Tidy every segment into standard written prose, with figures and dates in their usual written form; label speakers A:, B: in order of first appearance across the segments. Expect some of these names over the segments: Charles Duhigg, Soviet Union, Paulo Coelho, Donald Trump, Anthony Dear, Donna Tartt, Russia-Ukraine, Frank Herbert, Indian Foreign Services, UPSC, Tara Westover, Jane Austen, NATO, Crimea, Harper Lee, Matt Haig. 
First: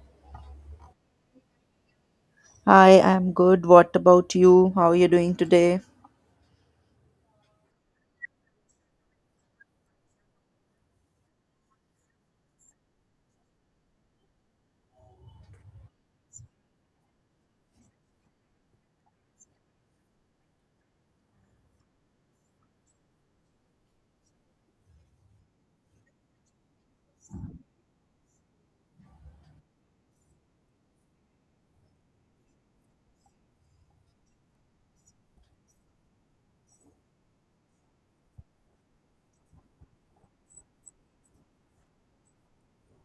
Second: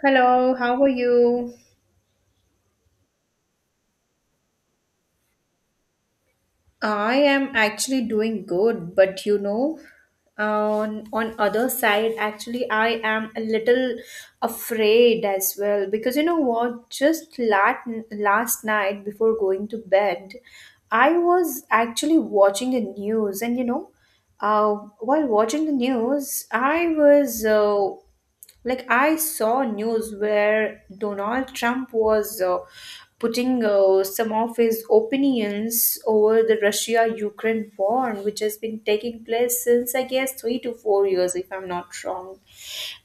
A: Hello, how are you?
B: Hi, I'm good. What about you? How are you doing today?
A: I am actually doing good, but you know, on other side, actually, I am a little afraid as well because you know what? Just last night before going to bed, I was actually watching the news, and uh, while watching the news, I was Like I saw news where Donald Trump was putting some of his opinions over the Russia-Ukraine war, which has been taking place since I guess 3 to 4 years, if I'm not wrong.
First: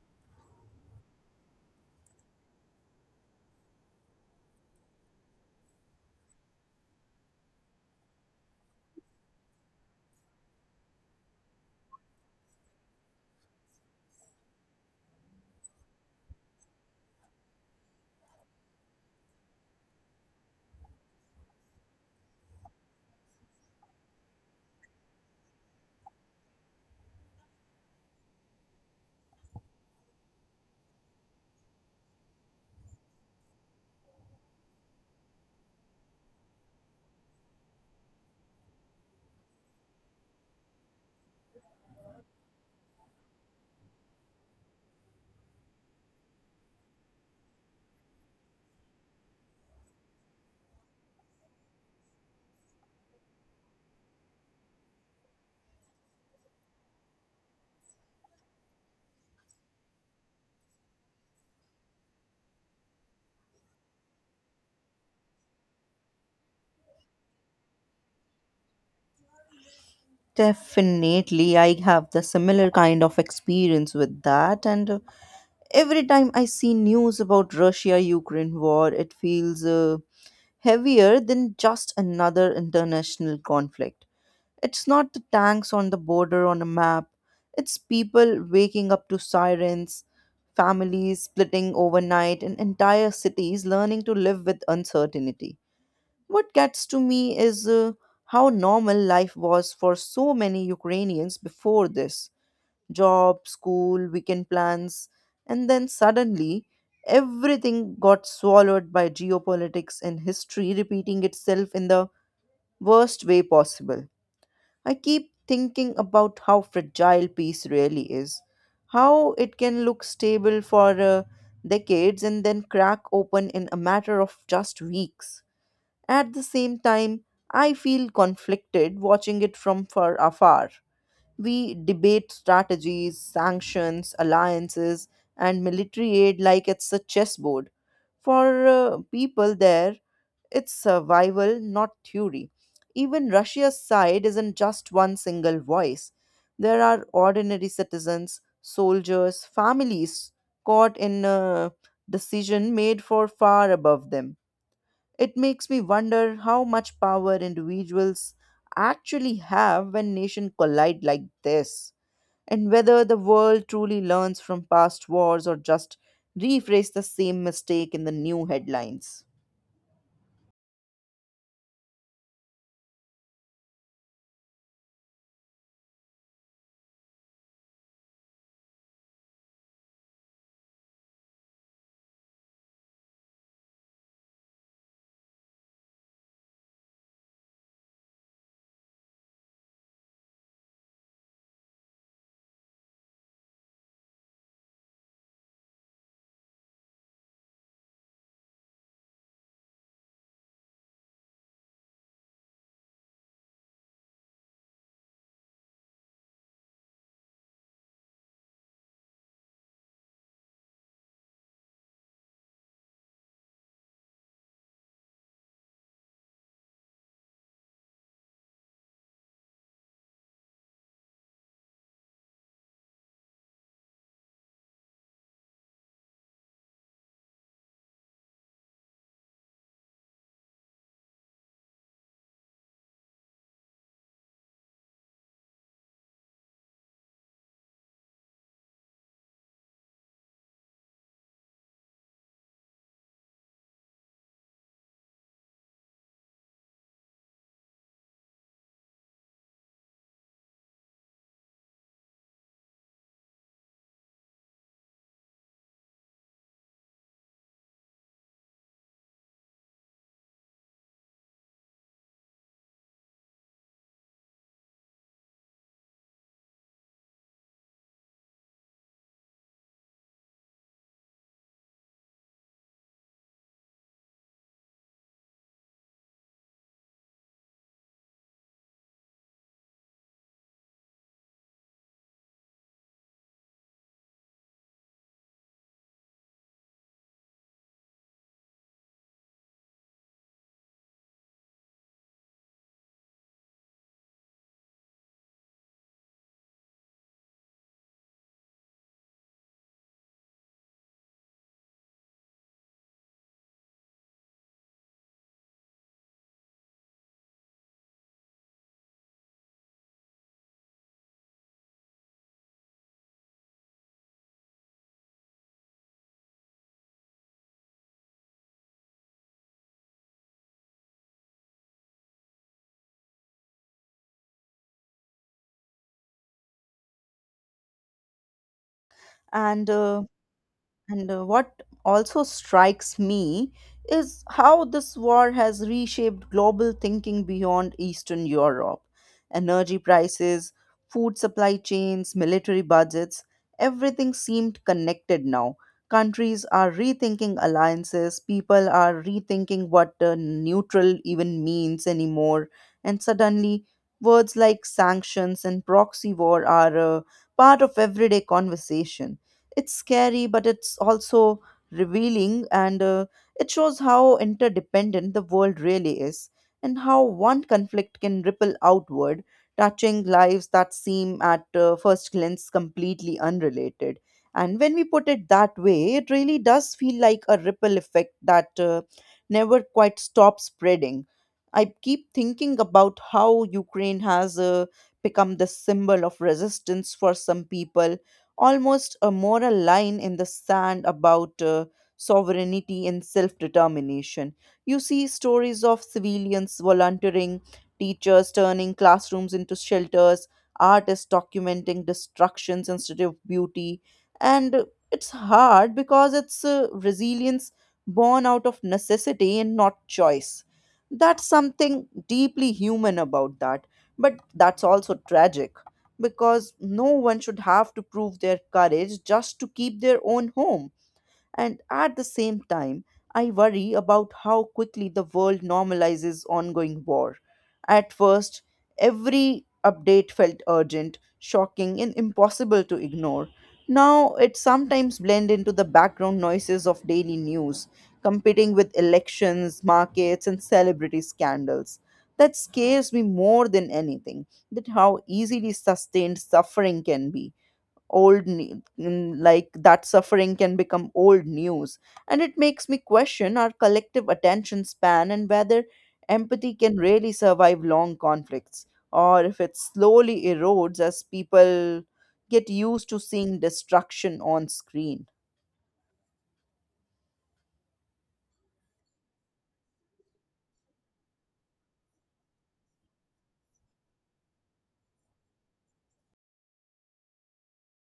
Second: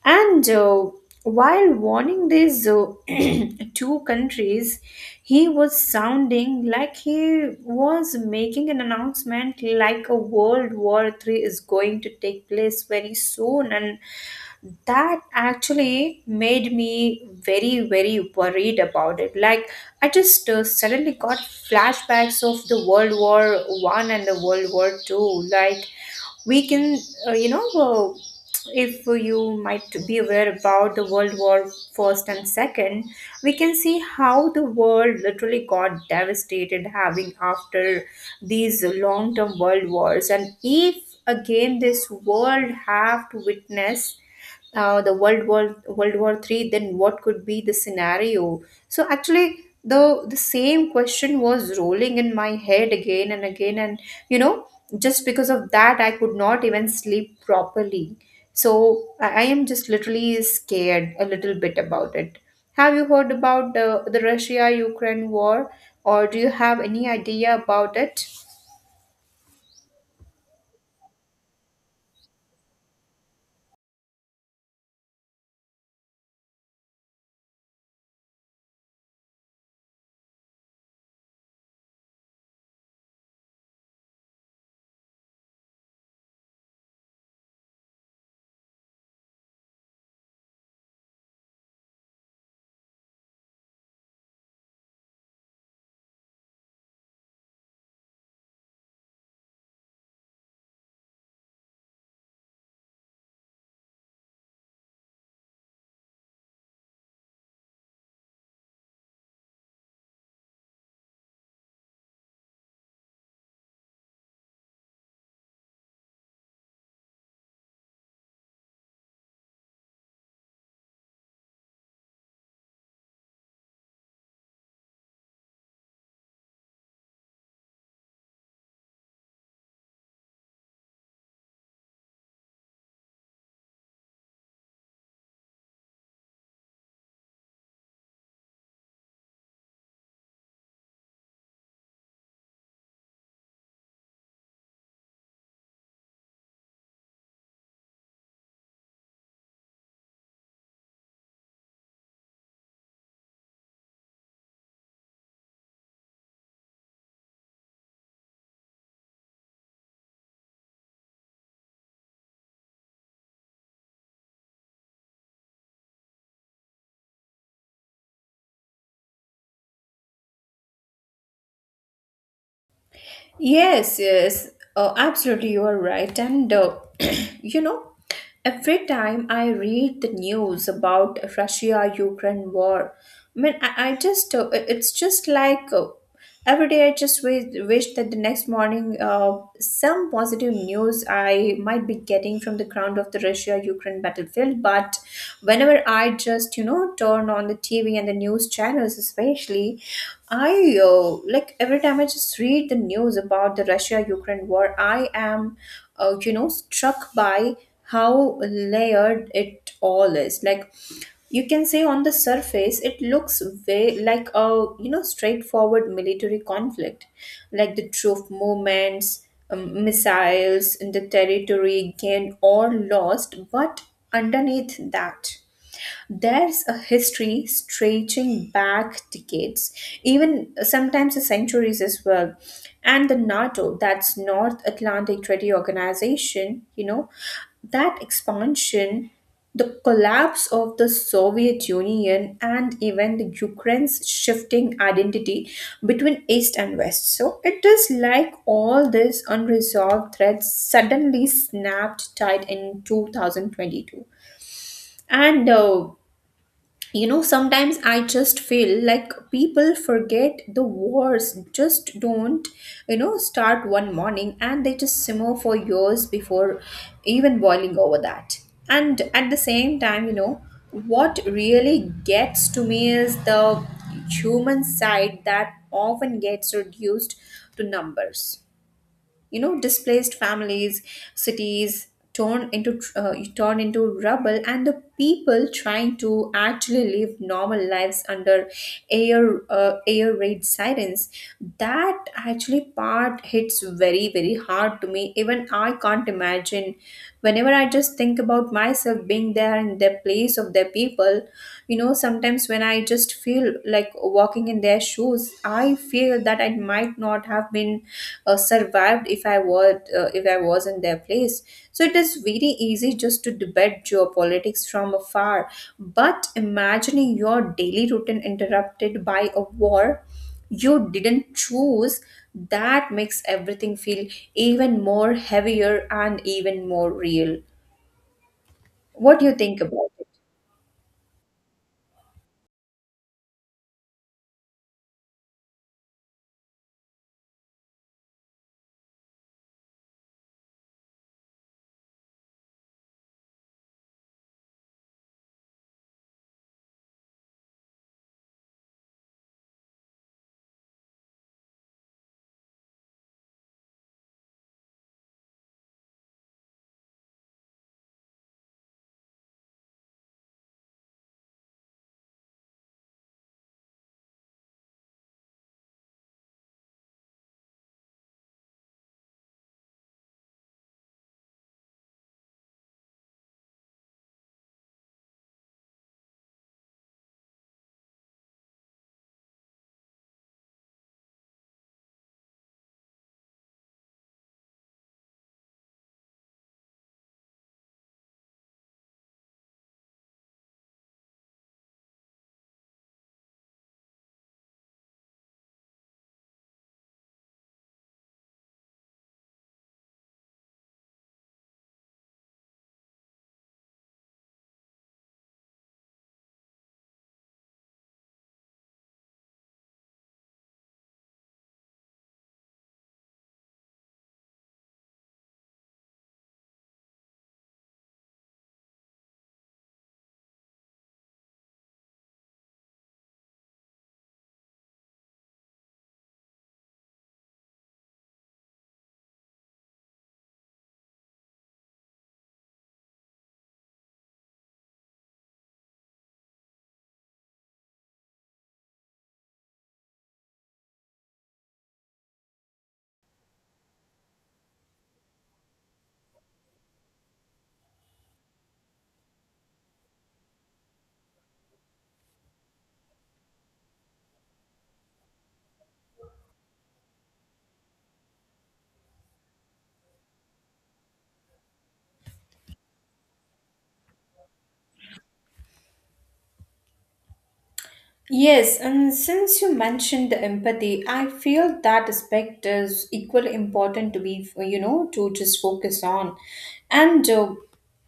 A: And While warning these two countries, he was sounding like he was making an announcement like a World War Three is going to take place very soon, and that actually made me very worried about it. Like I just suddenly got flashbacks of the world war one and the world war two. Like we can you know if you might be aware about the World War First and Second, we can see how the world literally got devastated having after these long-term world wars. And if again this world have to witness the World War Three, then what could be the scenario? So actually, the same question was rolling in my head again and again, and you know, just because of that, I could not even sleep properly. So I am just literally scared a little bit about it. Have you heard about the Russia Ukraine war, or do you have any idea about it?
B: Definitely, I have the similar kind of experience with that. And Every time I see news about Russia-Ukraine war, it feels heavier than just another international conflict. It's not the tanks on the border on a map. It's people waking up to sirens, families splitting overnight, and entire cities learning to live with uncertainty. What gets to me is how normal life was for so many Ukrainians before this job, school, weekend plans, and then suddenly everything got swallowed by geopolitics and history repeating itself in the worst way possible. I keep thinking about how fragile peace really is, how it can look stable for decades and then crack open in a matter of just weeks. At the same time, I feel conflicted watching it from far afar. We debate strategies, sanctions, alliances, and military aid like it's a chessboard. For people there, it's survival, not theory. Even Russia's side isn't just one single voice. There are ordinary citizens, soldiers, families caught in a decision made for far above them. It makes me wonder how much power individuals actually have when nations collide like this, and whether the world truly learns from past wars or just rephrase the same mistake in the new headlines.
A: Yes, yes, absolutely, you are right. And you know, every time I read the news about Russia-Ukraine war, I mean, I just it's just like every day I just wish that the next morning some positive news I might be getting from the ground of the Russia-Ukraine battlefield. But whenever I just you know turn on the TV and the news channels, it's especially I uh, like every time I just read the news about the Russia Ukraine war, I am you know struck by how layered it all is. Like you can say on the surface it looks way like a you know straightforward military conflict, like the troop movements, missiles in the territory gained or lost. But underneath that, there's a history stretching back decades, even sometimes centuries as well. And the NATO, that's North Atlantic Treaty Organization, you know, that expansion, the collapse of the Soviet Union, and even the Ukraine's shifting identity between East and West. So it is like all these unresolved threads suddenly snapped tight in 2022. And You know, sometimes I just feel like people forget the wars just don't you know start one morning, and they just simmer for years before even boiling over that. And at the same time, you know what really gets to me is the human side that often gets reduced to numbers, you know, displaced families, cities torn into turned into rubble, and the people trying to actually live normal lives under air raid sirens. That actually part hits very hard to me. Even I can't imagine whenever I just think about myself being there in the place of their people. You know, sometimes when I just feel like walking in their shoes, I feel that I might not have been survived if I was in their place. So it is very easy just to debate geopolitics from afar, but imagining your daily routine interrupted by a war you didn't choose, that makes everything feel even more heavier and even more real. What do you think
B: And
A: about
B: uh,
A: it?
B: And what also strikes me is how this war has reshaped global thinking beyond Eastern Europe. Energy prices, food supply chains, military budgets, everything seemed connected now. Countries are rethinking alliances, people are rethinking what neutral even means anymore, and suddenly words like sanctions and proxy war are part of everyday conversation. It's scary, but it's also revealing, and it shows how interdependent the world really is, and how one conflict can ripple outward, touching lives that seem at first glance completely unrelated. And when we put it that way, it really does feel like a ripple effect that never quite stops spreading. I keep thinking about how Ukraine has become the symbol of resistance for some people, almost a moral line in the sand about sovereignty and self determination. You see stories of civilians volunteering, teachers turning classrooms into shelters, artists documenting destructions instead of beauty. And it's hard because it's resilience born out of necessity and not choice. That's something deeply human about that, but that's also tragic because no one should have to prove their courage just to keep their own home. And at the same time, I worry about how quickly the world normalizes ongoing war. At first, every update felt urgent, shocking, and impossible to ignore. Now it sometimes blends into the background noises of daily news, competing with elections, markets, and celebrity scandals. That scares me more than anything, that how easily sustained suffering can be like that suffering can become old news, and it makes me question our collective attention span and whether empathy can really survive long conflicts, or if it slowly erodes as people get used to seeing destruction on screen.
A: Yes, and since you mentioned the empathy, I feel that aspect is equally important to be, you know, to just focus on. And,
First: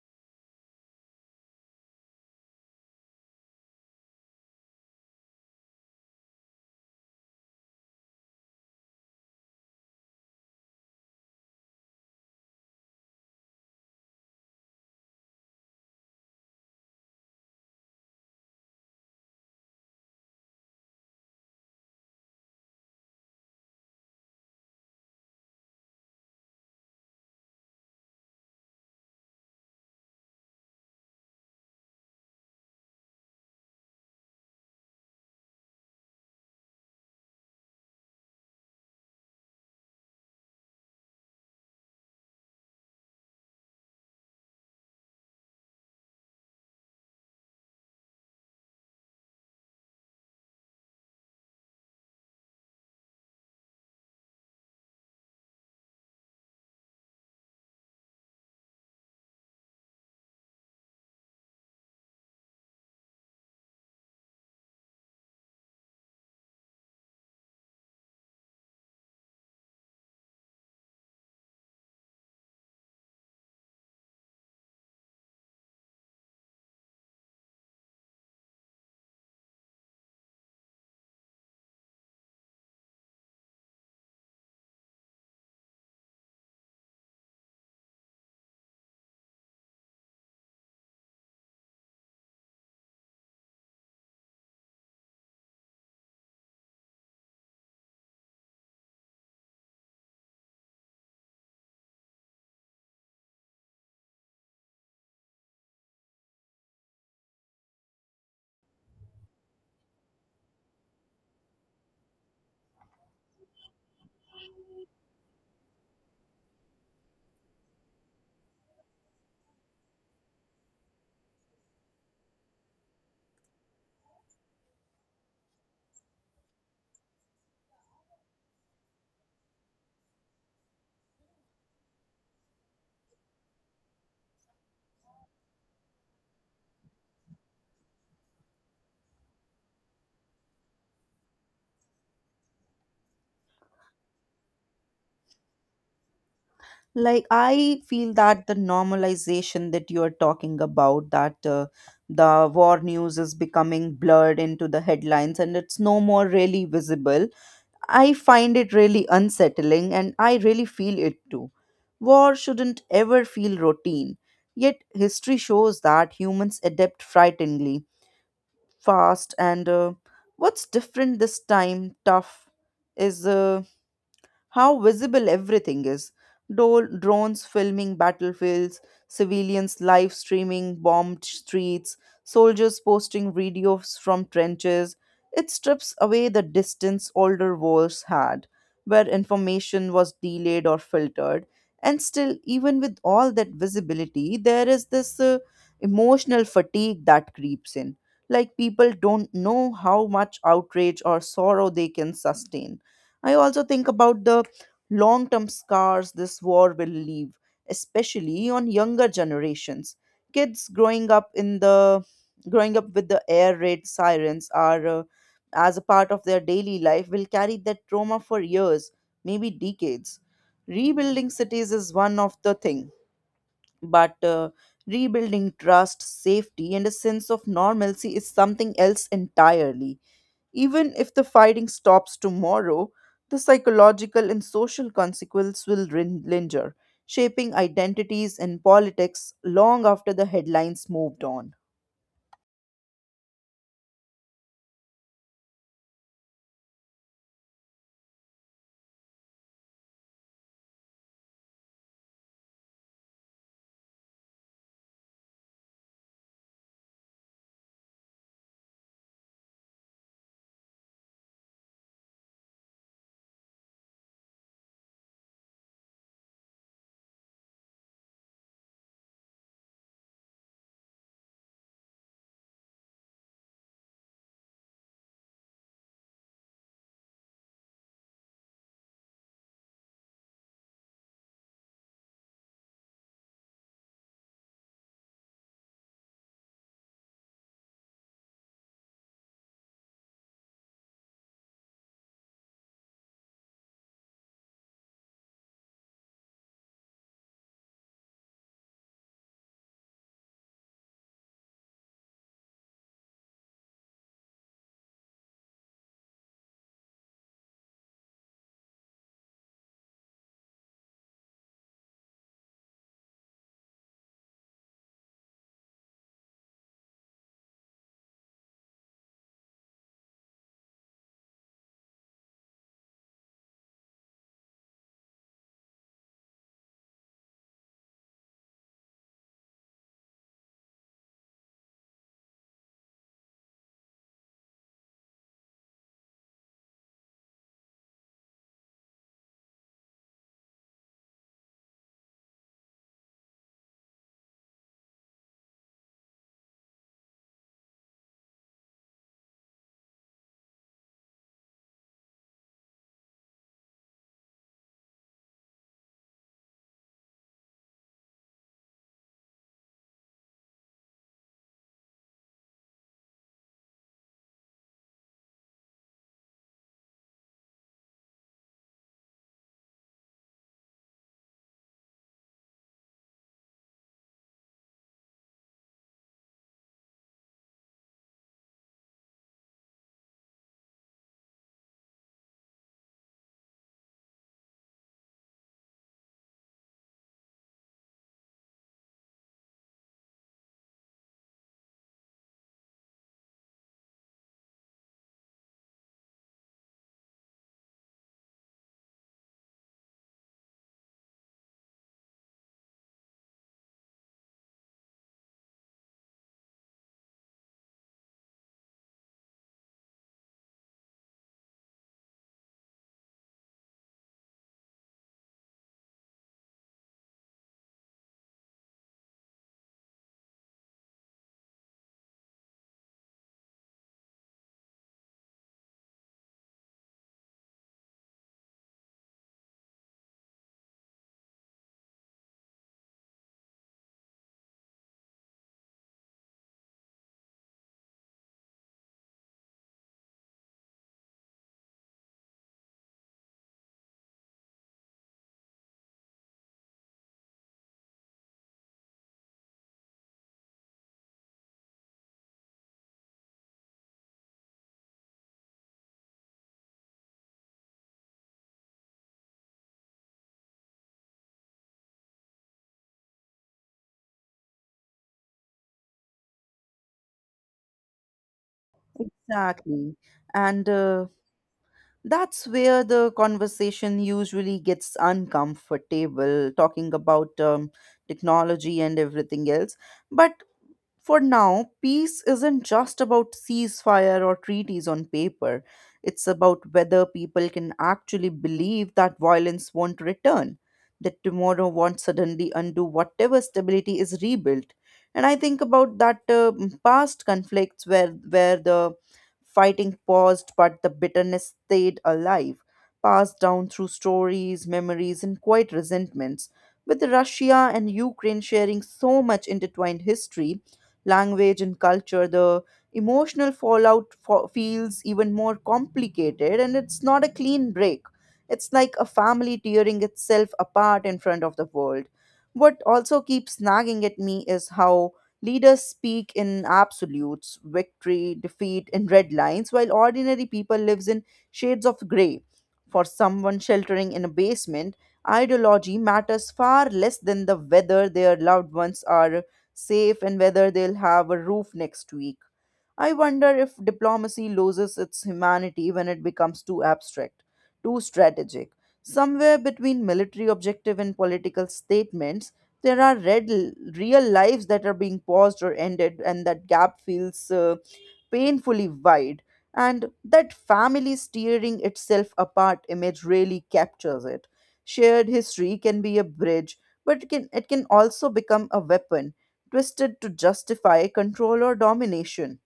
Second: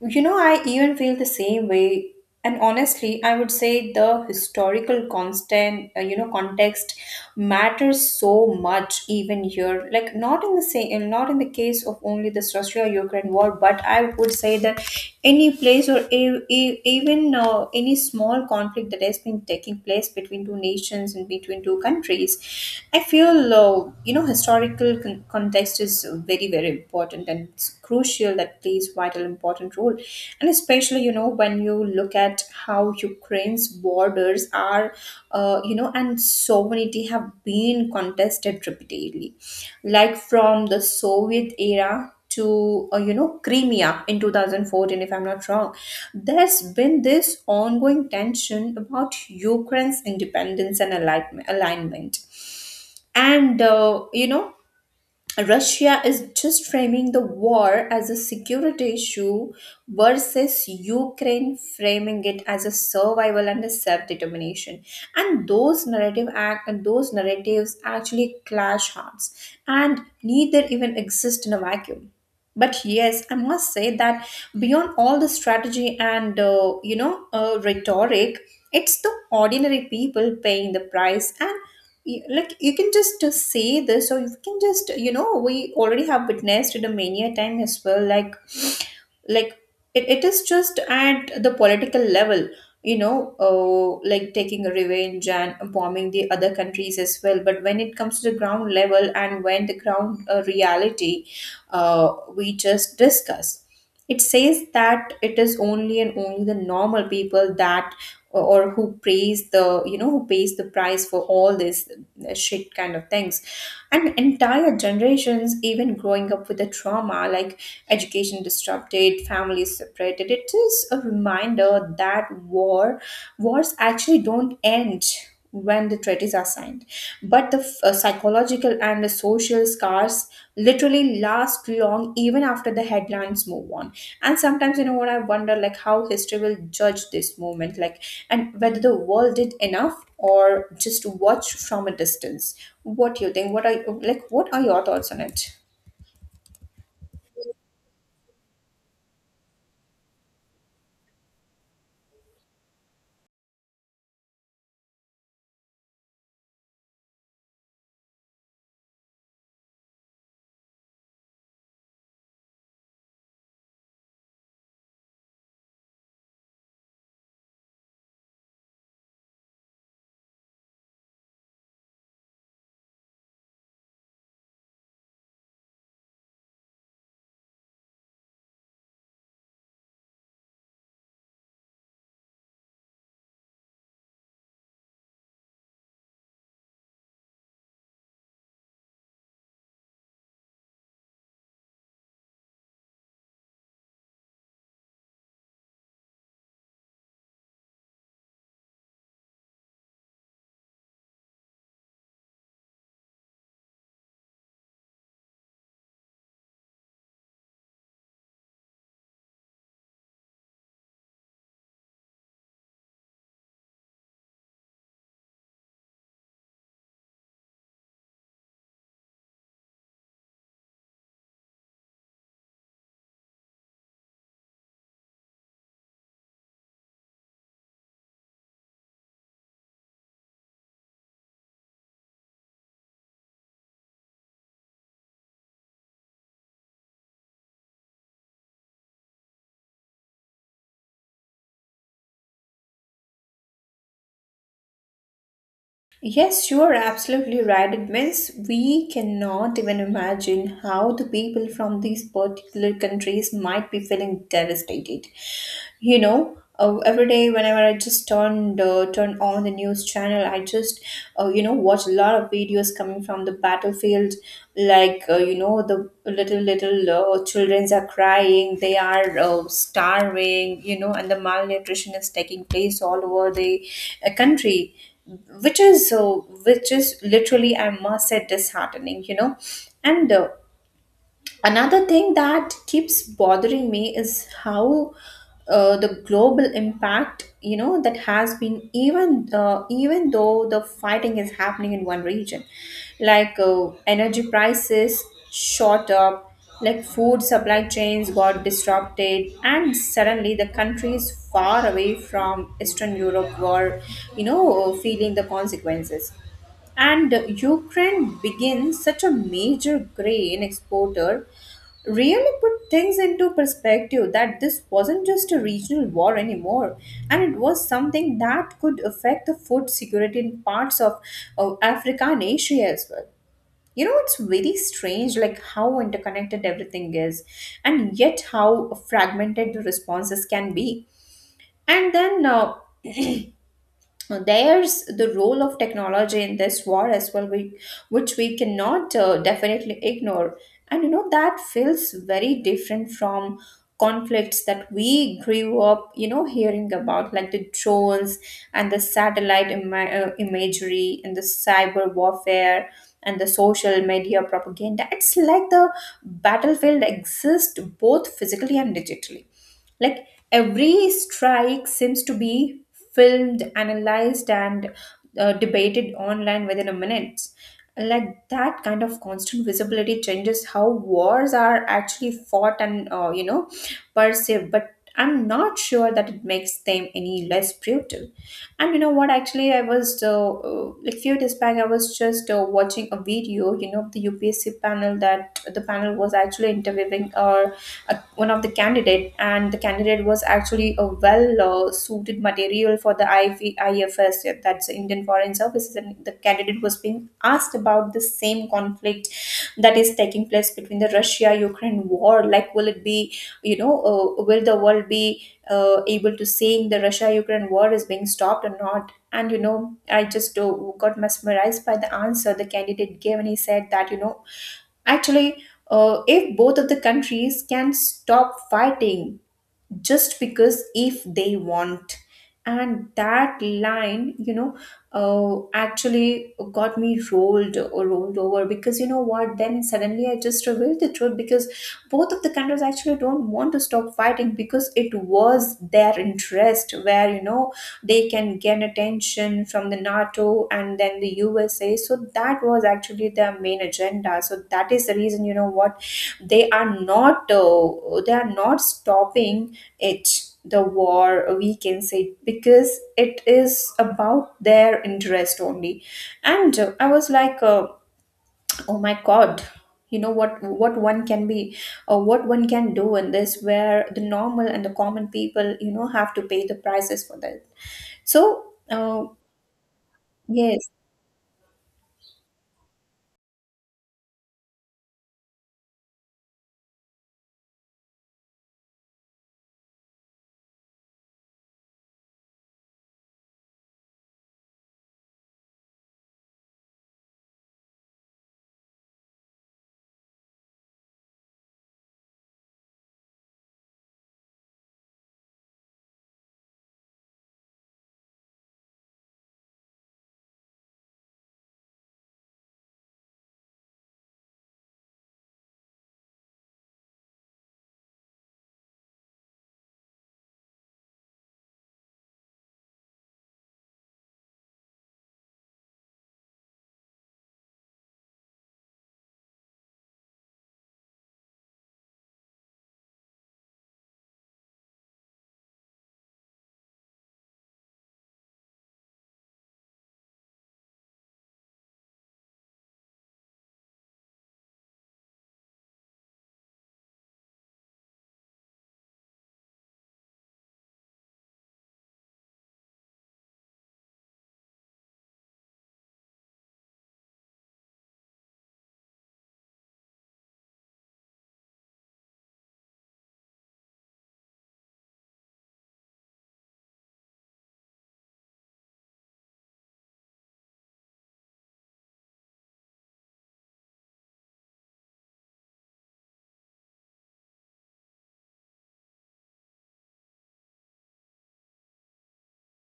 A: you know, I even feel the same way. And honestly, I would say the historical you know, context matters so much even here. Like not in the same, not in the case of only the Russia-Ukraine war, but I would say that any place or even any small conflict that has been taking place between two nations and between two countries. I feel you know historical context is very important, and it's crucial, that plays vital important role. And especially, you know, when you look at how Ukraine's borders are you know and sovereignty have been contested repeatedly, like from the Soviet era to you know Crimea in 2014, if I'm not wrong, there's been this ongoing tension about Ukraine's independence and alignment. And you know, Russia is just framing the war as a security issue versus Ukraine framing it as a survival and a self-determination. And those narratives actually clash hearts, and neither even exist in a vacuum. But yes, I must say that beyond all the strategy and rhetoric, it's the ordinary people paying the price, and like you can just say this, or you can just you know we already have witnessed it a many a time as well. Like it is just at the political level, you know, like taking a revenge and bombing the other countries as well. But when it comes to the ground level and when the ground reality we just discuss, it says that it is only and only the normal people that or who pays the you know who pays the price for all this shit kind of things. And entire generations even growing up with the trauma, like education disrupted, families separated. It is a reminder that wars actually don't end when the treaties are signed, but the psychological and the social scars literally last long even after the headlines move on. And sometimes you know what I wonder, like how history will judge this movement, like, and whether the world did enough or just watch from a distance. What do you think? What are, like, what are your thoughts on it?
B: Like, I feel that the normalization that you are talking about, that the war news is becoming blurred into the headlines and it's no more really visible, I find it really unsettling and I really feel it too. War shouldn't ever feel routine, yet history shows that humans adapt frighteningly fast. And uh, what's different this time tough is how visible everything is. Drones filming battlefields, civilians live streaming bombed streets, soldiers posting videos from trenches. It strips away the distance older wars had, where information was delayed or filtered. And still, even with all that visibility, there is this emotional fatigue that creeps in. Like, people don't know how much outrage or sorrow they can sustain. I also think about the long term scars this war will leave, especially on younger generations. Kids growing up in the Growing up with the air raid sirens are as a part of their daily life will carry that trauma for years, maybe decades. Rebuilding cities is one of the thing, but rebuilding trust, safety and a sense of normalcy is something else entirely. Even if the fighting stops tomorrow, the psychological and social consequences will linger, shaping identities and politics long after the headlines moved on.
A: Yes, you are absolutely right. It means we cannot even imagine how the people from these particular countries might be feeling devastated. You know, every day whenever I just turn on the news channel, I just you know watch a lot of videos coming from the battlefield. Like you know, the little little childrens are crying. They are starving. You know, and the malnutrition is taking place all over the country, which is uh, which is literally I must say disheartening, you know. And Another thing that keeps bothering me is how the global impact, you know, that has been even though the fighting is happening in one region, like energy prices shot up, like food supply chains got disrupted, and suddenly the countries far away from Eastern Europe were, you know, feeling the consequences. And Ukraine being such a major grain exporter really put things into perspective that this wasn't just a regional war anymore, and it was something that could affect the food security in parts of Africa and Asia as well. You know, it's very strange like how interconnected everything is and yet how fragmented the responses can be. And then there's the role of technology in this war as well, which we cannot definitely ignore. And you know that feels very different from conflicts that we grew up you know hearing about, like the drones and the imagery and the cyber warfare and the social media propaganda. It's like the battlefield exists both physically and digitally, like every strike seems to be filmed, analyzed, and debated online within a minute. Like that kind of constant visibility changes how wars are actually fought and you know perceived, but I'm not sure that it makes them any less brutal. And you know what actually I was like few days back I was just watching a video, you know, of the UPSC panel, that the panel was actually interviewing one of the candidate, and the candidate was actually a well suited material for the IV, IFS, yeah, that's the Indian Foreign Services. And the candidate was being asked about the same conflict that is taking place between the Russia Ukraine war, like will it be you know will the world be able to seeing the Russia Ukraine war is being stopped or not. And you know I just got mesmerized by the answer the candidate gave, and he said that, you know, actually, if both of the countries can stop fighting, just because if they want. And that line, you know, actually got me rolled or rolled over, because you know what, then suddenly I just revealed the truth because both of the countries actually don't want to stop fighting because it was their interest where they can gain attention from the NATO and then the USA, so that was actually their main agenda. So that is the reason, you know what, they are not stopping it, the war, we can say, because it is about their interest only. And I was like, oh my God, you know what one can be or what one can do in this, where the normal and the common people have to pay the prices for that. So uh,
B: Exactly. And
A: yes.
B: that's where the conversation usually gets uncomfortable, talking about technology and everything else. But for now, peace isn't just about ceasefire or treaties on paper. It's about whether people can actually believe that violence won't return, that tomorrow won't suddenly undo whatever stability is rebuilt. And I think about that past conflicts where the fighting paused but the bitterness stayed alive, passed down through stories, memories, and quiet resentments. With Russia and Ukraine sharing so much intertwined history, language and culture, the emotional fallout feels even more complicated, and it's not a clean break. It's like a family tearing itself apart in front of the world. What also keeps nagging at me is how leaders speak in absolutes, victory, defeat, and red lines, while ordinary people lives in shades of grey. For someone sheltering in a basement, ideology matters far less than the whether their loved ones are safe and whether they'll have a roof next week. I wonder if diplomacy loses its humanity when it becomes too abstract, too strategic. Somewhere between military objective and political statements, there are real lives that are being paused or ended, and that gap feels painfully wide, and that family tearing itself apart image really captures it. Shared history can be a bridge, but it can also become a weapon, twisted to justify control or domination.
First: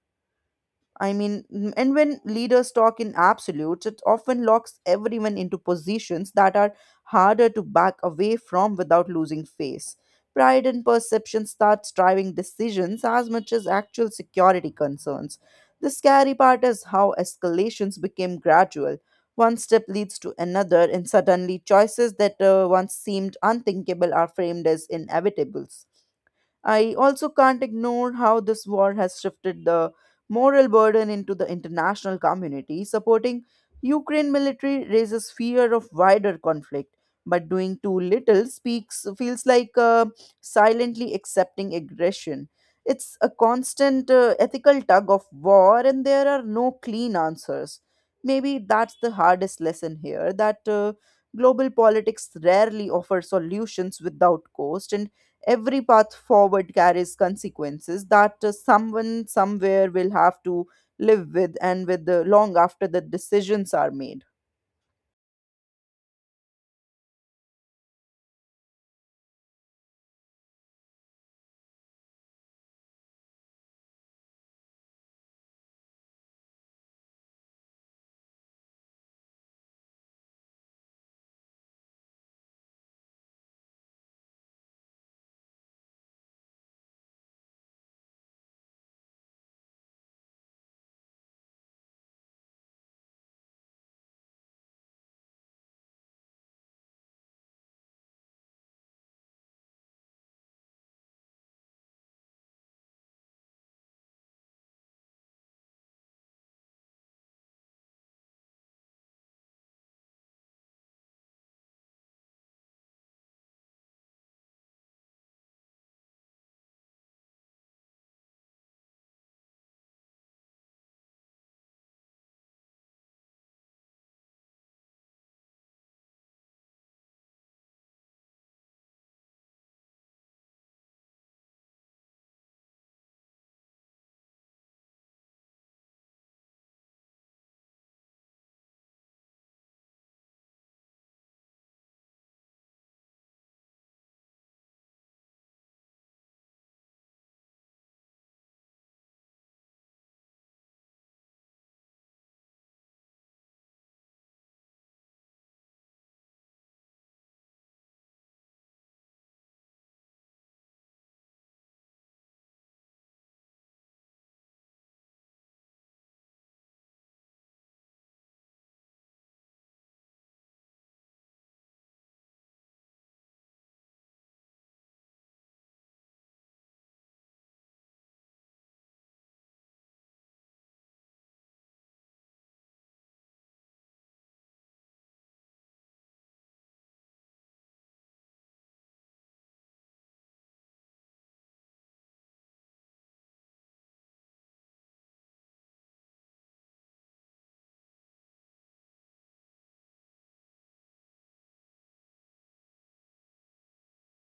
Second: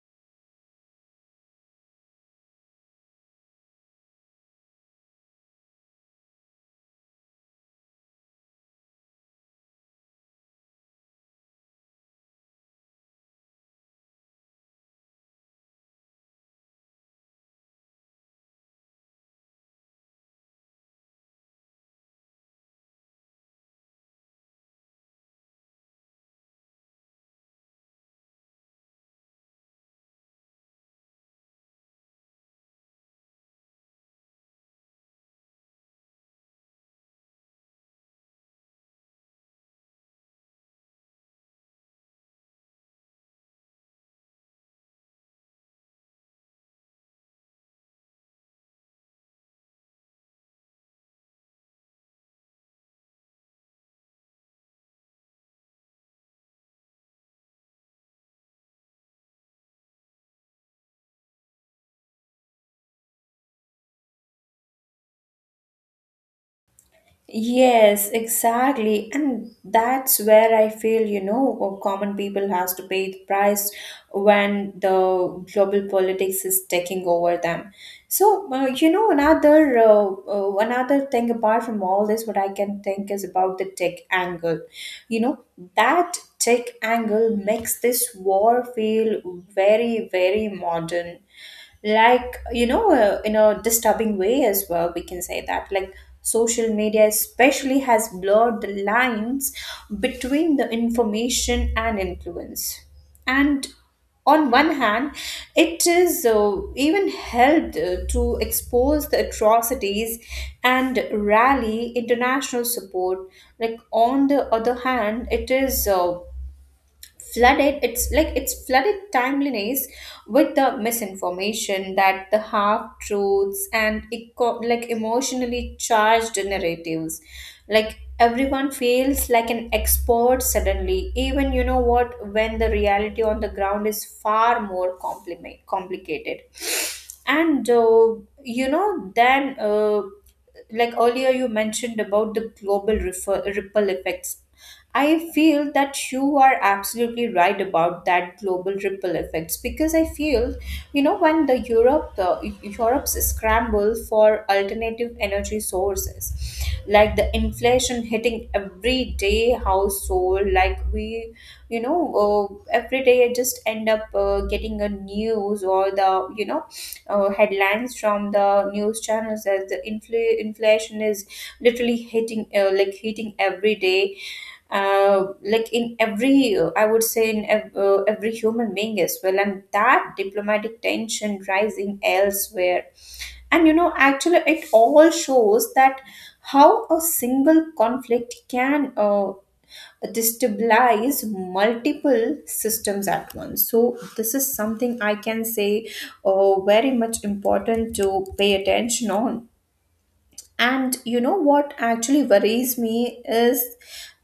B: And when leaders talk in absolutes, it often locks everyone into positions that are harder to back away from without losing face. Pride and perception starts driving decisions as much as actual security concerns. The scary part is how escalations became gradual. One step leads to another, and suddenly choices that once seemed unthinkable are framed as inevitables. I also can't ignore how this war has shifted the moral burden into the international community. Supporting Ukraine military raises fear of wider conflict, but doing too little speaks feels like silently accepting aggression. It's a constant ethical tug of war, and there are no clean answers. Maybe that's the hardest lesson here, that global politics rarely offers solutions without cost, and every path forward carries consequences that someone somewhere will have to live with and with the long after the decisions are made.
A: Yes, exactly. And that's where I feel, common people has to pay the price when the global politics is taking over them. So, another thing apart from all this, what I can think is about the tech angle. You know, that tech angle makes this war feel very, very modern, like, in a disturbing way as well, we can say. That, like, social media especially has blurred the lines between the information and influence. And on one hand, it is even helped to expose the atrocities and rally international support. Like, on the other hand, it is flooded, it's like, it's flooded timeliness with the misinformation, that the half truths and like emotionally charged narratives. Like, everyone feels like an expert suddenly, even you know what when the reality on the ground is far more compliment complicated. And then, like earlier you mentioned about the global ripple effects. I feel that you are absolutely right about that global ripple effects, because I feel, when the Europe's scramble for alternative energy sources, like the inflation hitting everyday household, like, we you know every day I just end up getting a news or the headlines from the news channels, as the inflation is literally hitting, like hitting every day, like in every I would say in every human being as well, and that diplomatic tension rising elsewhere. And actually it all shows that how a single conflict can destabilize multiple systems at once, so this is something I can say very much important to pay attention on. And what actually worries me is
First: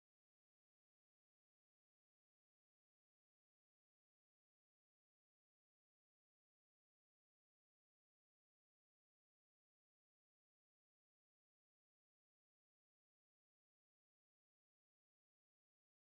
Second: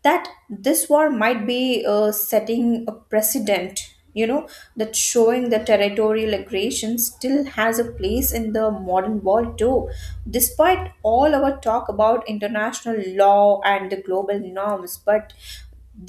A: that this war might be setting a precedent, that showing the territorial aggression still has a place in the modern world too, despite all our talk about international law and the global norms, but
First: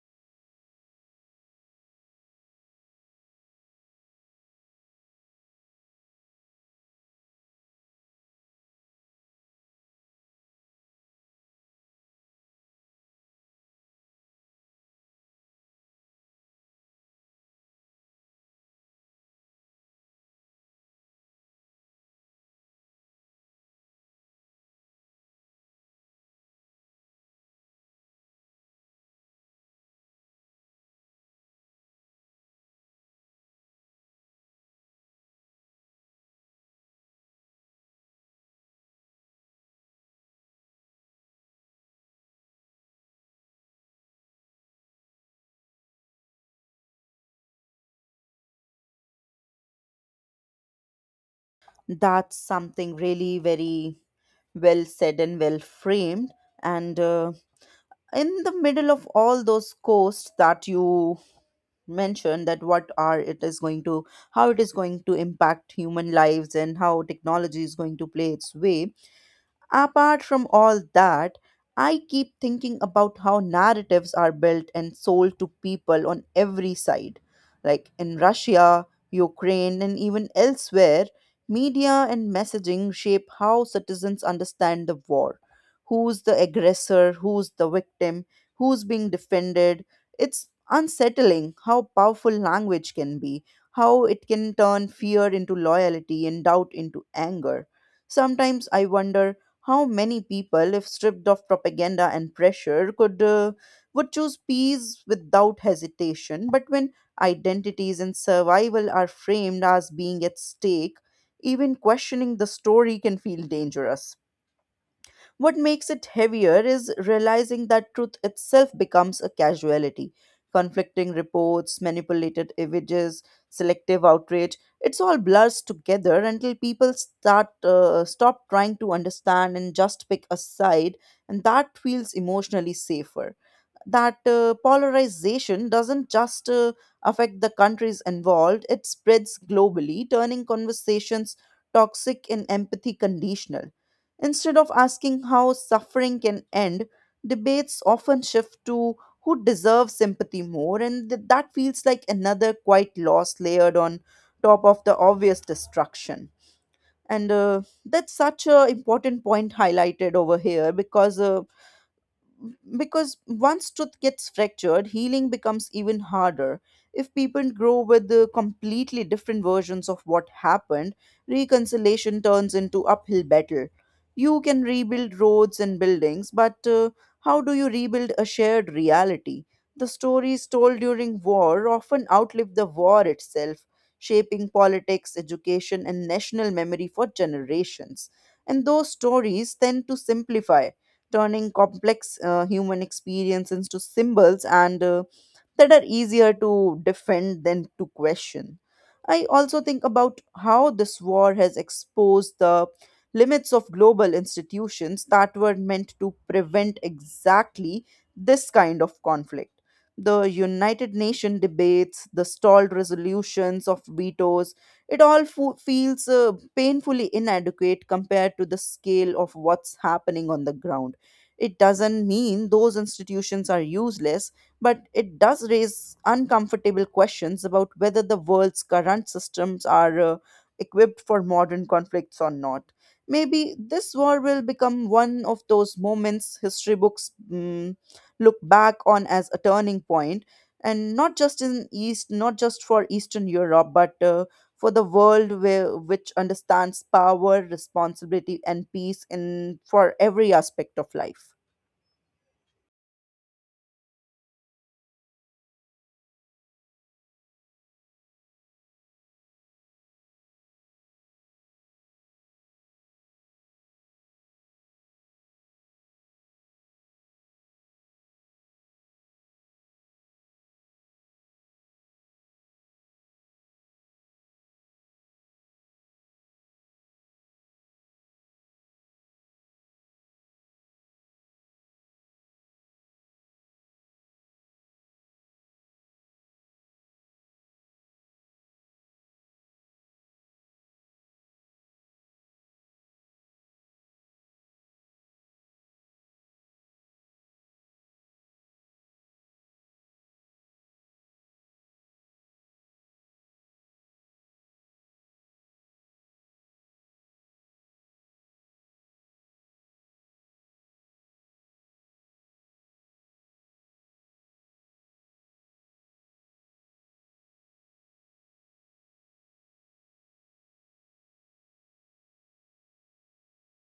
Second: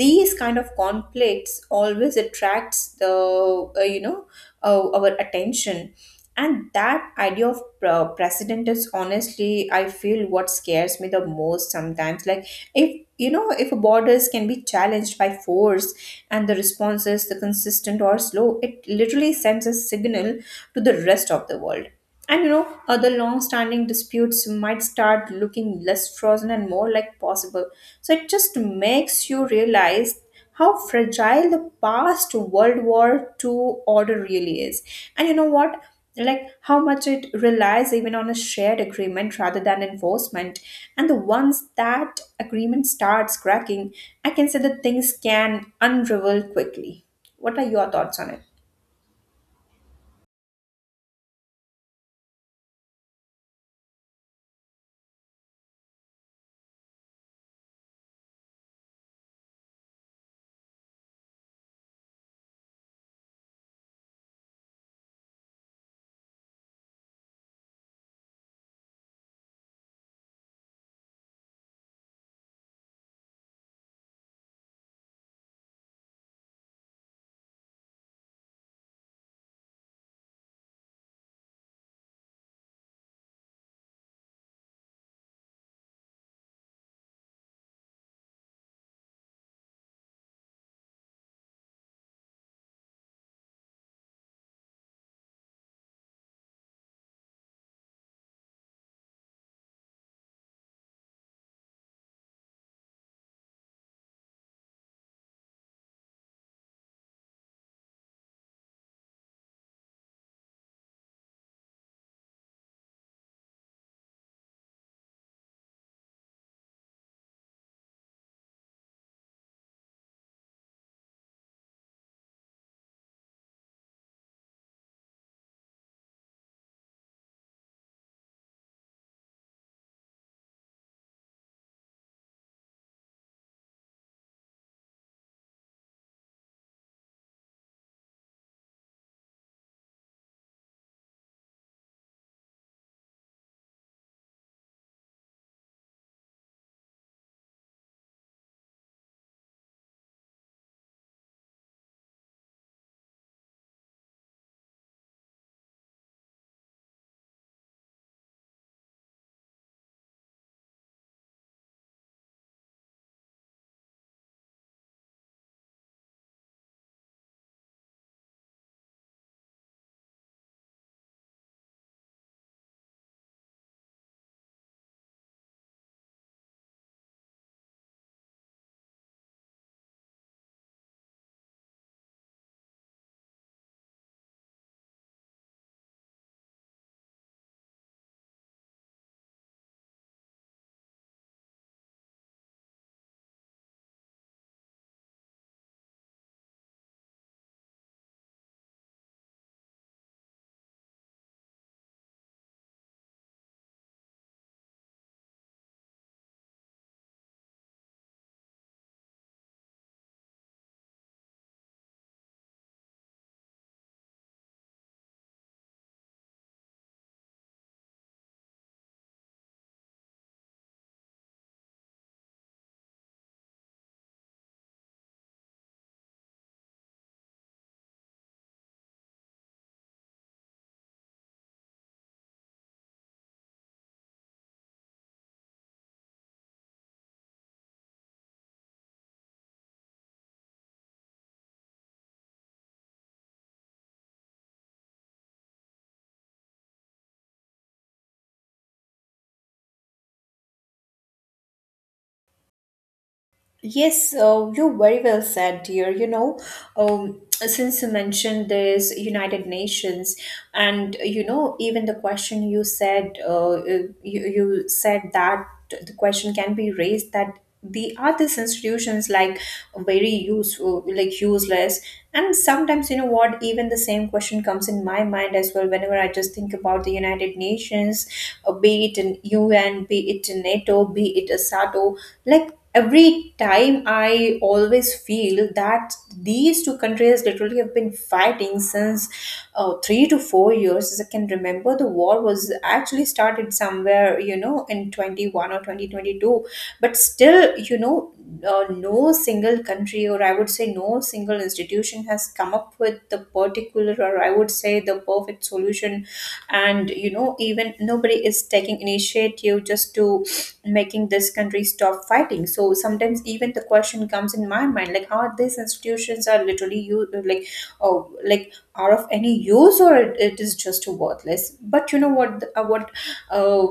A: these kind of conflicts always attracts the our attention. And that idea of precedent is, honestly, I feel, what scares me the most sometimes, like, if you know if borders can be challenged by force and the response is the consistent or slow, it literally sends a signal to the rest of the world. And, other long standing disputes might start looking less frozen and more like possible. So it just makes you realize how fragile the past World War II order really is. And you know what? Like, how much it relies even on a shared agreement rather than enforcement. And the once that agreement starts cracking, I can say that things can unravel quickly. What are your thoughts on it?
B: That's something really very well said and well framed, and in the middle of all those costs that you mentioned, that what are it is going to, how it is going to impact human lives and how technology is going to play its way. Apart from all that, I keep thinking about how narratives are built and sold to people on every side. Like in Russia, Ukraine, and even elsewhere, media and messaging shape how citizens understand the war. Who's the aggressor? Who's the victim? Who's being defended? It's unsettling how powerful language can be, how it can turn fear into loyalty and doubt into anger. Sometimes I wonder how many people, if stripped of propaganda and pressure, could would choose peace without hesitation? But when identities and survival are framed as being at stake, even questioning the story can feel dangerous. What makes it heavier is realizing that truth itself becomes a casualty. Conflicting reports, manipulated images, selective outrage, it's all blurs together until people start stop trying to understand and just pick a side, and that feels emotionally safer. That polarization doesn't just affect the countries involved, it spreads globally, turning conversations toxic and empathy conditional. Instead of asking how suffering can end, debates often shift to who deserves sympathy more, and that feels like another quite loss layered on top of the obvious destruction. And that's such an important point highlighted over here, because because once truth gets fractured, healing becomes even harder. If people grow with the completely different versions of what happened, reconciliation turns into uphill battle. You can rebuild roads and buildings, but how do you rebuild a shared reality? The stories told during war often outlive the war itself, shaping politics, education, and national memory for generations. And those stories tend to simplify, turning complex human experience into symbols and that are easier to defend than to question. I also think about how this war has exposed the limits of global institutions that were meant to prevent exactly this kind of conflict. The United Nations debates, the stalled resolutions of vetoes, it all feels painfully inadequate compared to the scale of what's happening on the ground. It doesn't mean those institutions are useless, but it does raise uncomfortable questions about whether the world's current systems are equipped for modern conflicts or not. Maybe this war will become one of those moments history books look back on as a turning point, and not just in East, not just for Eastern Europe, but for the world where, which understands power, responsibility, and peace in for every aspect of life.
A: Yes, you very well said, dear. Since you mentioned this United Nations, and even the question you said, you said that the question can be raised that, the are these institutions like very useful, like useless. And sometimes, you know what, even the same question comes in my mind as well whenever I just think about the United Nations, be it in UN, be it in NATO, be it a SATO, like every time I always feel that these two countries literally have been fighting since 3 to 4 years, as I can remember the war was actually started somewhere, in 21 or 2022. But still, no single country, or I would say no single institution, has come up with the particular, or I would say the perfect solution. And even nobody is taking initiative just to making this country stop fighting. So sometimes even the question comes in my mind, like, how these institutions are literally, you like oh like, are of any use, or it is just worthless. But you know what, uh,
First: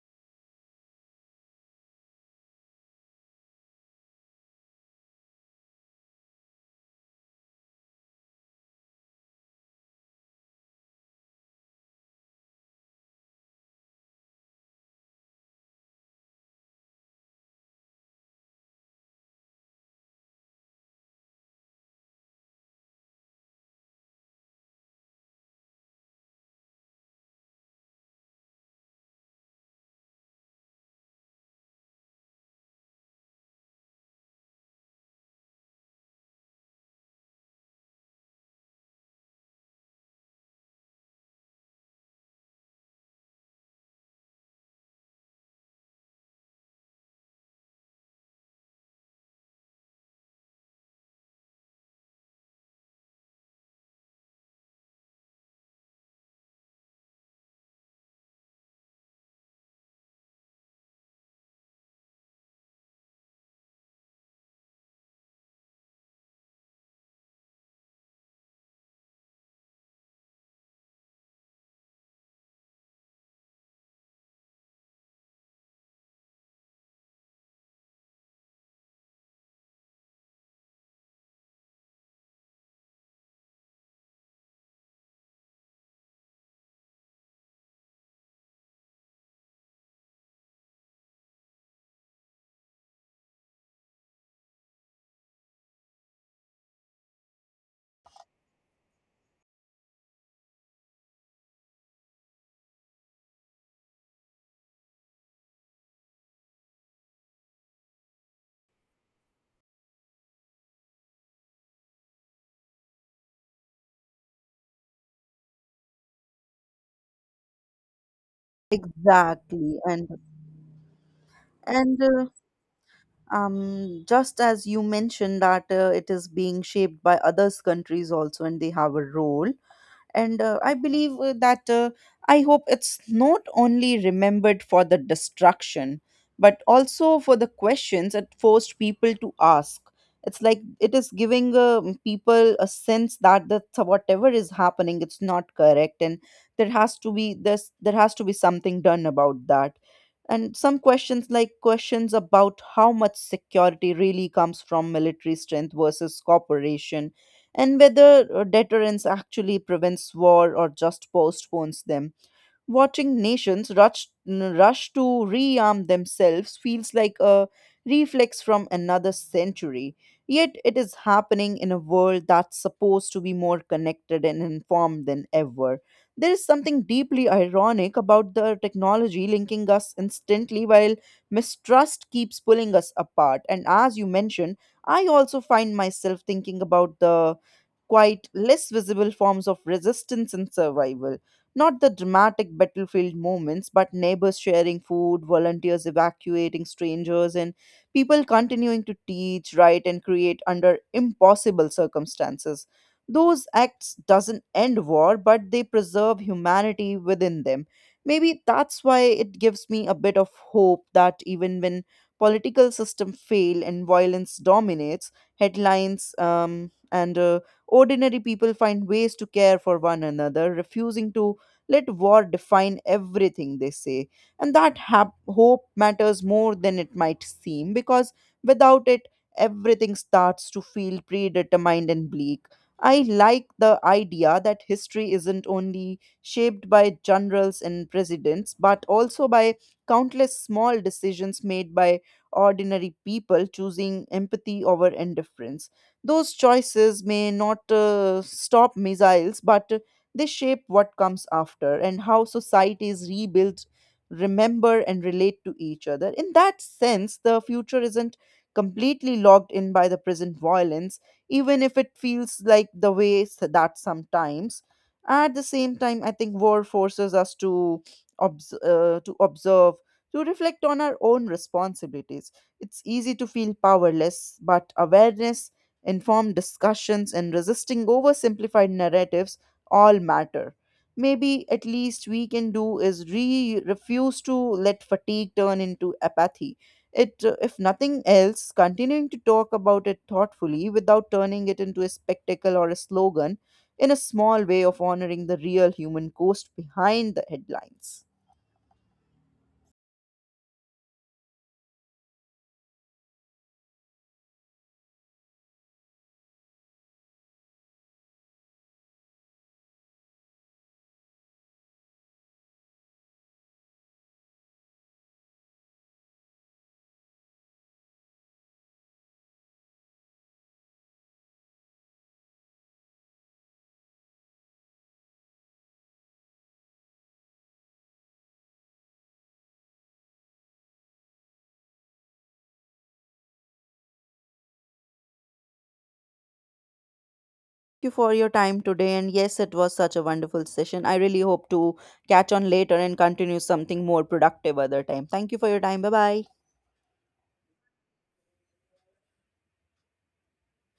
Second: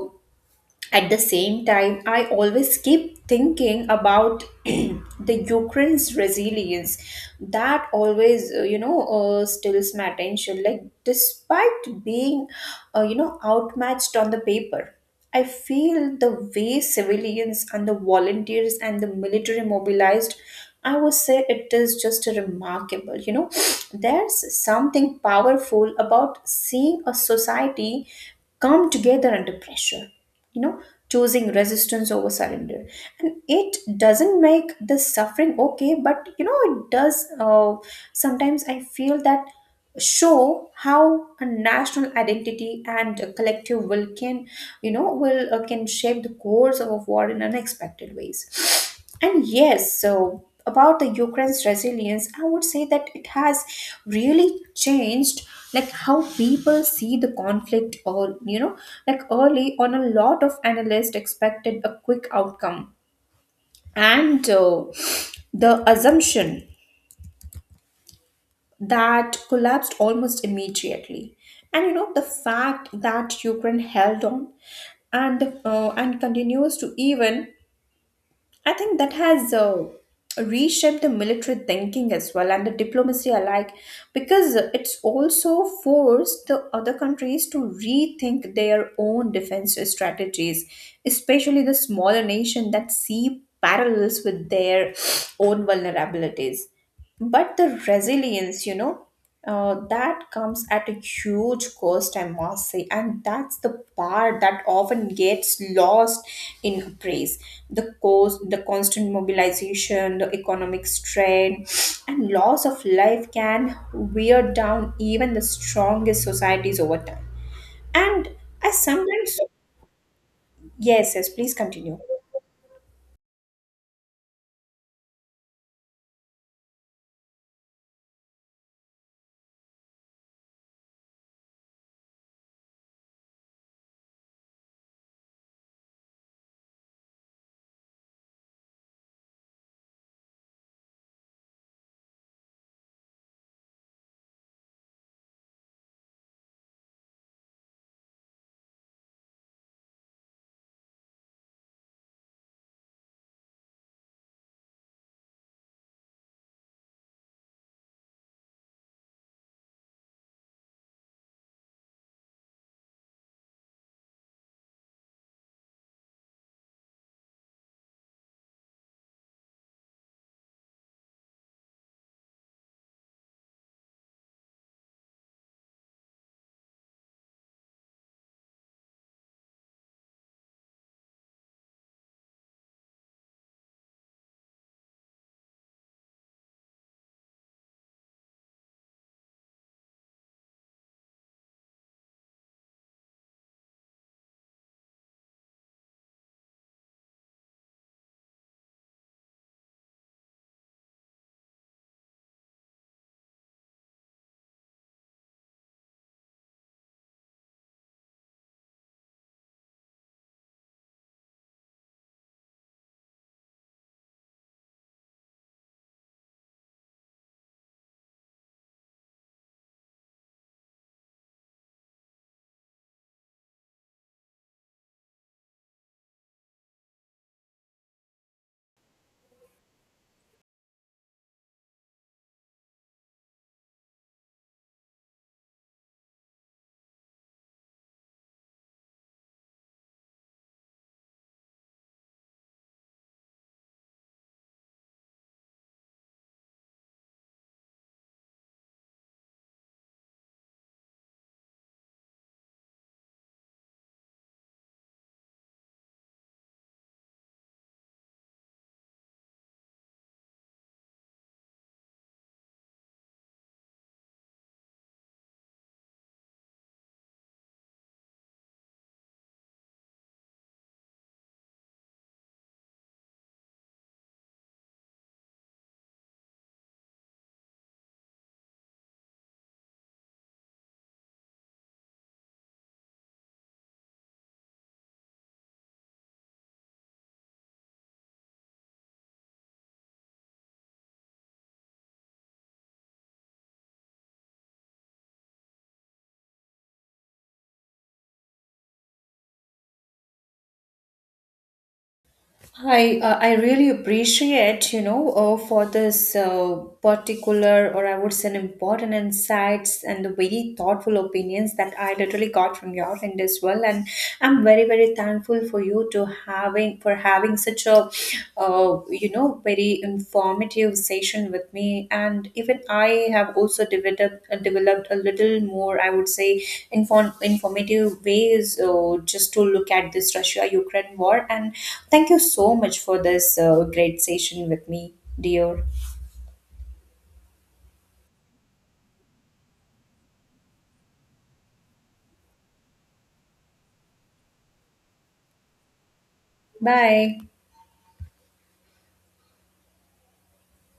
A: at the same time, I always keep thinking about the Ukraine's resilience. That always steals my attention. Like, despite being outmatched on the paper, I feel the way civilians and the volunteers and the military mobilized, I would say, it is just a remarkable, there's something powerful about seeing a society come together under pressure, you know choosing resistance over surrender. And it doesn't make the suffering okay, but it does, sometimes I feel that, show how a national identity and a collective will can you know will can shape the course of a war in unexpected ways. And yes, so about the Ukraine's resilience, I would say that it has really changed, like, how people see the conflict, or like, early on, a lot of analysts expected a quick outcome. And the assumption that collapsed almost immediately. And, the fact that Ukraine held on and continues to, even I think, that has reshaped the military thinking as well, and the diplomacy alike, because it's also forced the other countries to rethink their own defense strategies, especially the smaller nation that see parallels with their own vulnerabilities. But the resilience, that comes at a huge cost, I must say, and that's the part that often gets lost in her praise. The cost, the constant mobilization, the economic strain, and loss of life can wear down even the strongest societies over time. And I sometimes.
B: Exactly, and
A: Yes, yes, please continue.
B: and uh, um, just as you mentioned that it is being shaped by others countries also, and they have a role. And I believe that I hope it's not only remembered for the destruction, but also for the questions it forced people to ask. It's like it is giving people a sense that the whatever is happening it's not correct, and there has to be something done about that. And some questions like questions about how much security really comes from military strength versus cooperation, and whether deterrence actually prevents war or just postpones them. Watching nations rush, rush to rearm themselves feels like a reflex from another century. Yet it is happening in a world that's supposed to be more connected and informed than ever. There is something deeply ironic about the technology linking us instantly while mistrust keeps pulling us apart. And as you mentioned, I also find myself thinking about the quite less visible forms of resistance and survival. Not the dramatic battlefield moments, but neighbors sharing food, volunteers evacuating strangers, and people continuing to teach, write, and create under impossible circumstances. Those acts doesn't end war, but they preserve humanity within them. Maybe that's why it gives me a bit of hope that even when political system fail and violence dominates, headlines and ordinary people find ways to care for one another, refusing to let war define everything, they say. And that hope matters more than it might seem, because without it, everything starts to feel predetermined and bleak. I like the idea that history isn't only shaped by generals and presidents, but also by countless small decisions made by ordinary people choosing empathy over indifference. Those choices may not stop missiles, but they shape what comes after and how societies rebuild, remember, and relate to each other. In that sense, the future isn't completely locked in by the present violence, even if it feels like the way that sometimes. At the same time, I think war forces us to to observe, to reflect on our own responsibilities. It's easy to feel powerless, but awareness, informed discussions, and resisting oversimplified narratives all matter. Maybe at least we can do is refuse to let fatigue turn into apathy. If nothing else, continuing to talk about it thoughtfully without turning it into a spectacle or a slogan in a small way of honoring the real human cost behind the headlines.
A: I really appreciate, for this particular, or I would say, an important insights and the very thoughtful opinions that I literally got from your end as well. And I'm very, very thankful for you, to having for having such a very informative session with me. And even I have also developed a little more, I would say, informative ways, just to look at this Russia Ukraine war. And thank you so much for this great session with me, dear.
B: Thank you for your time today. And yes, it was such a wonderful session. I really hope to catch on later and continue something more productive other time. Thank you for your time. Bye bye.
A: Bye.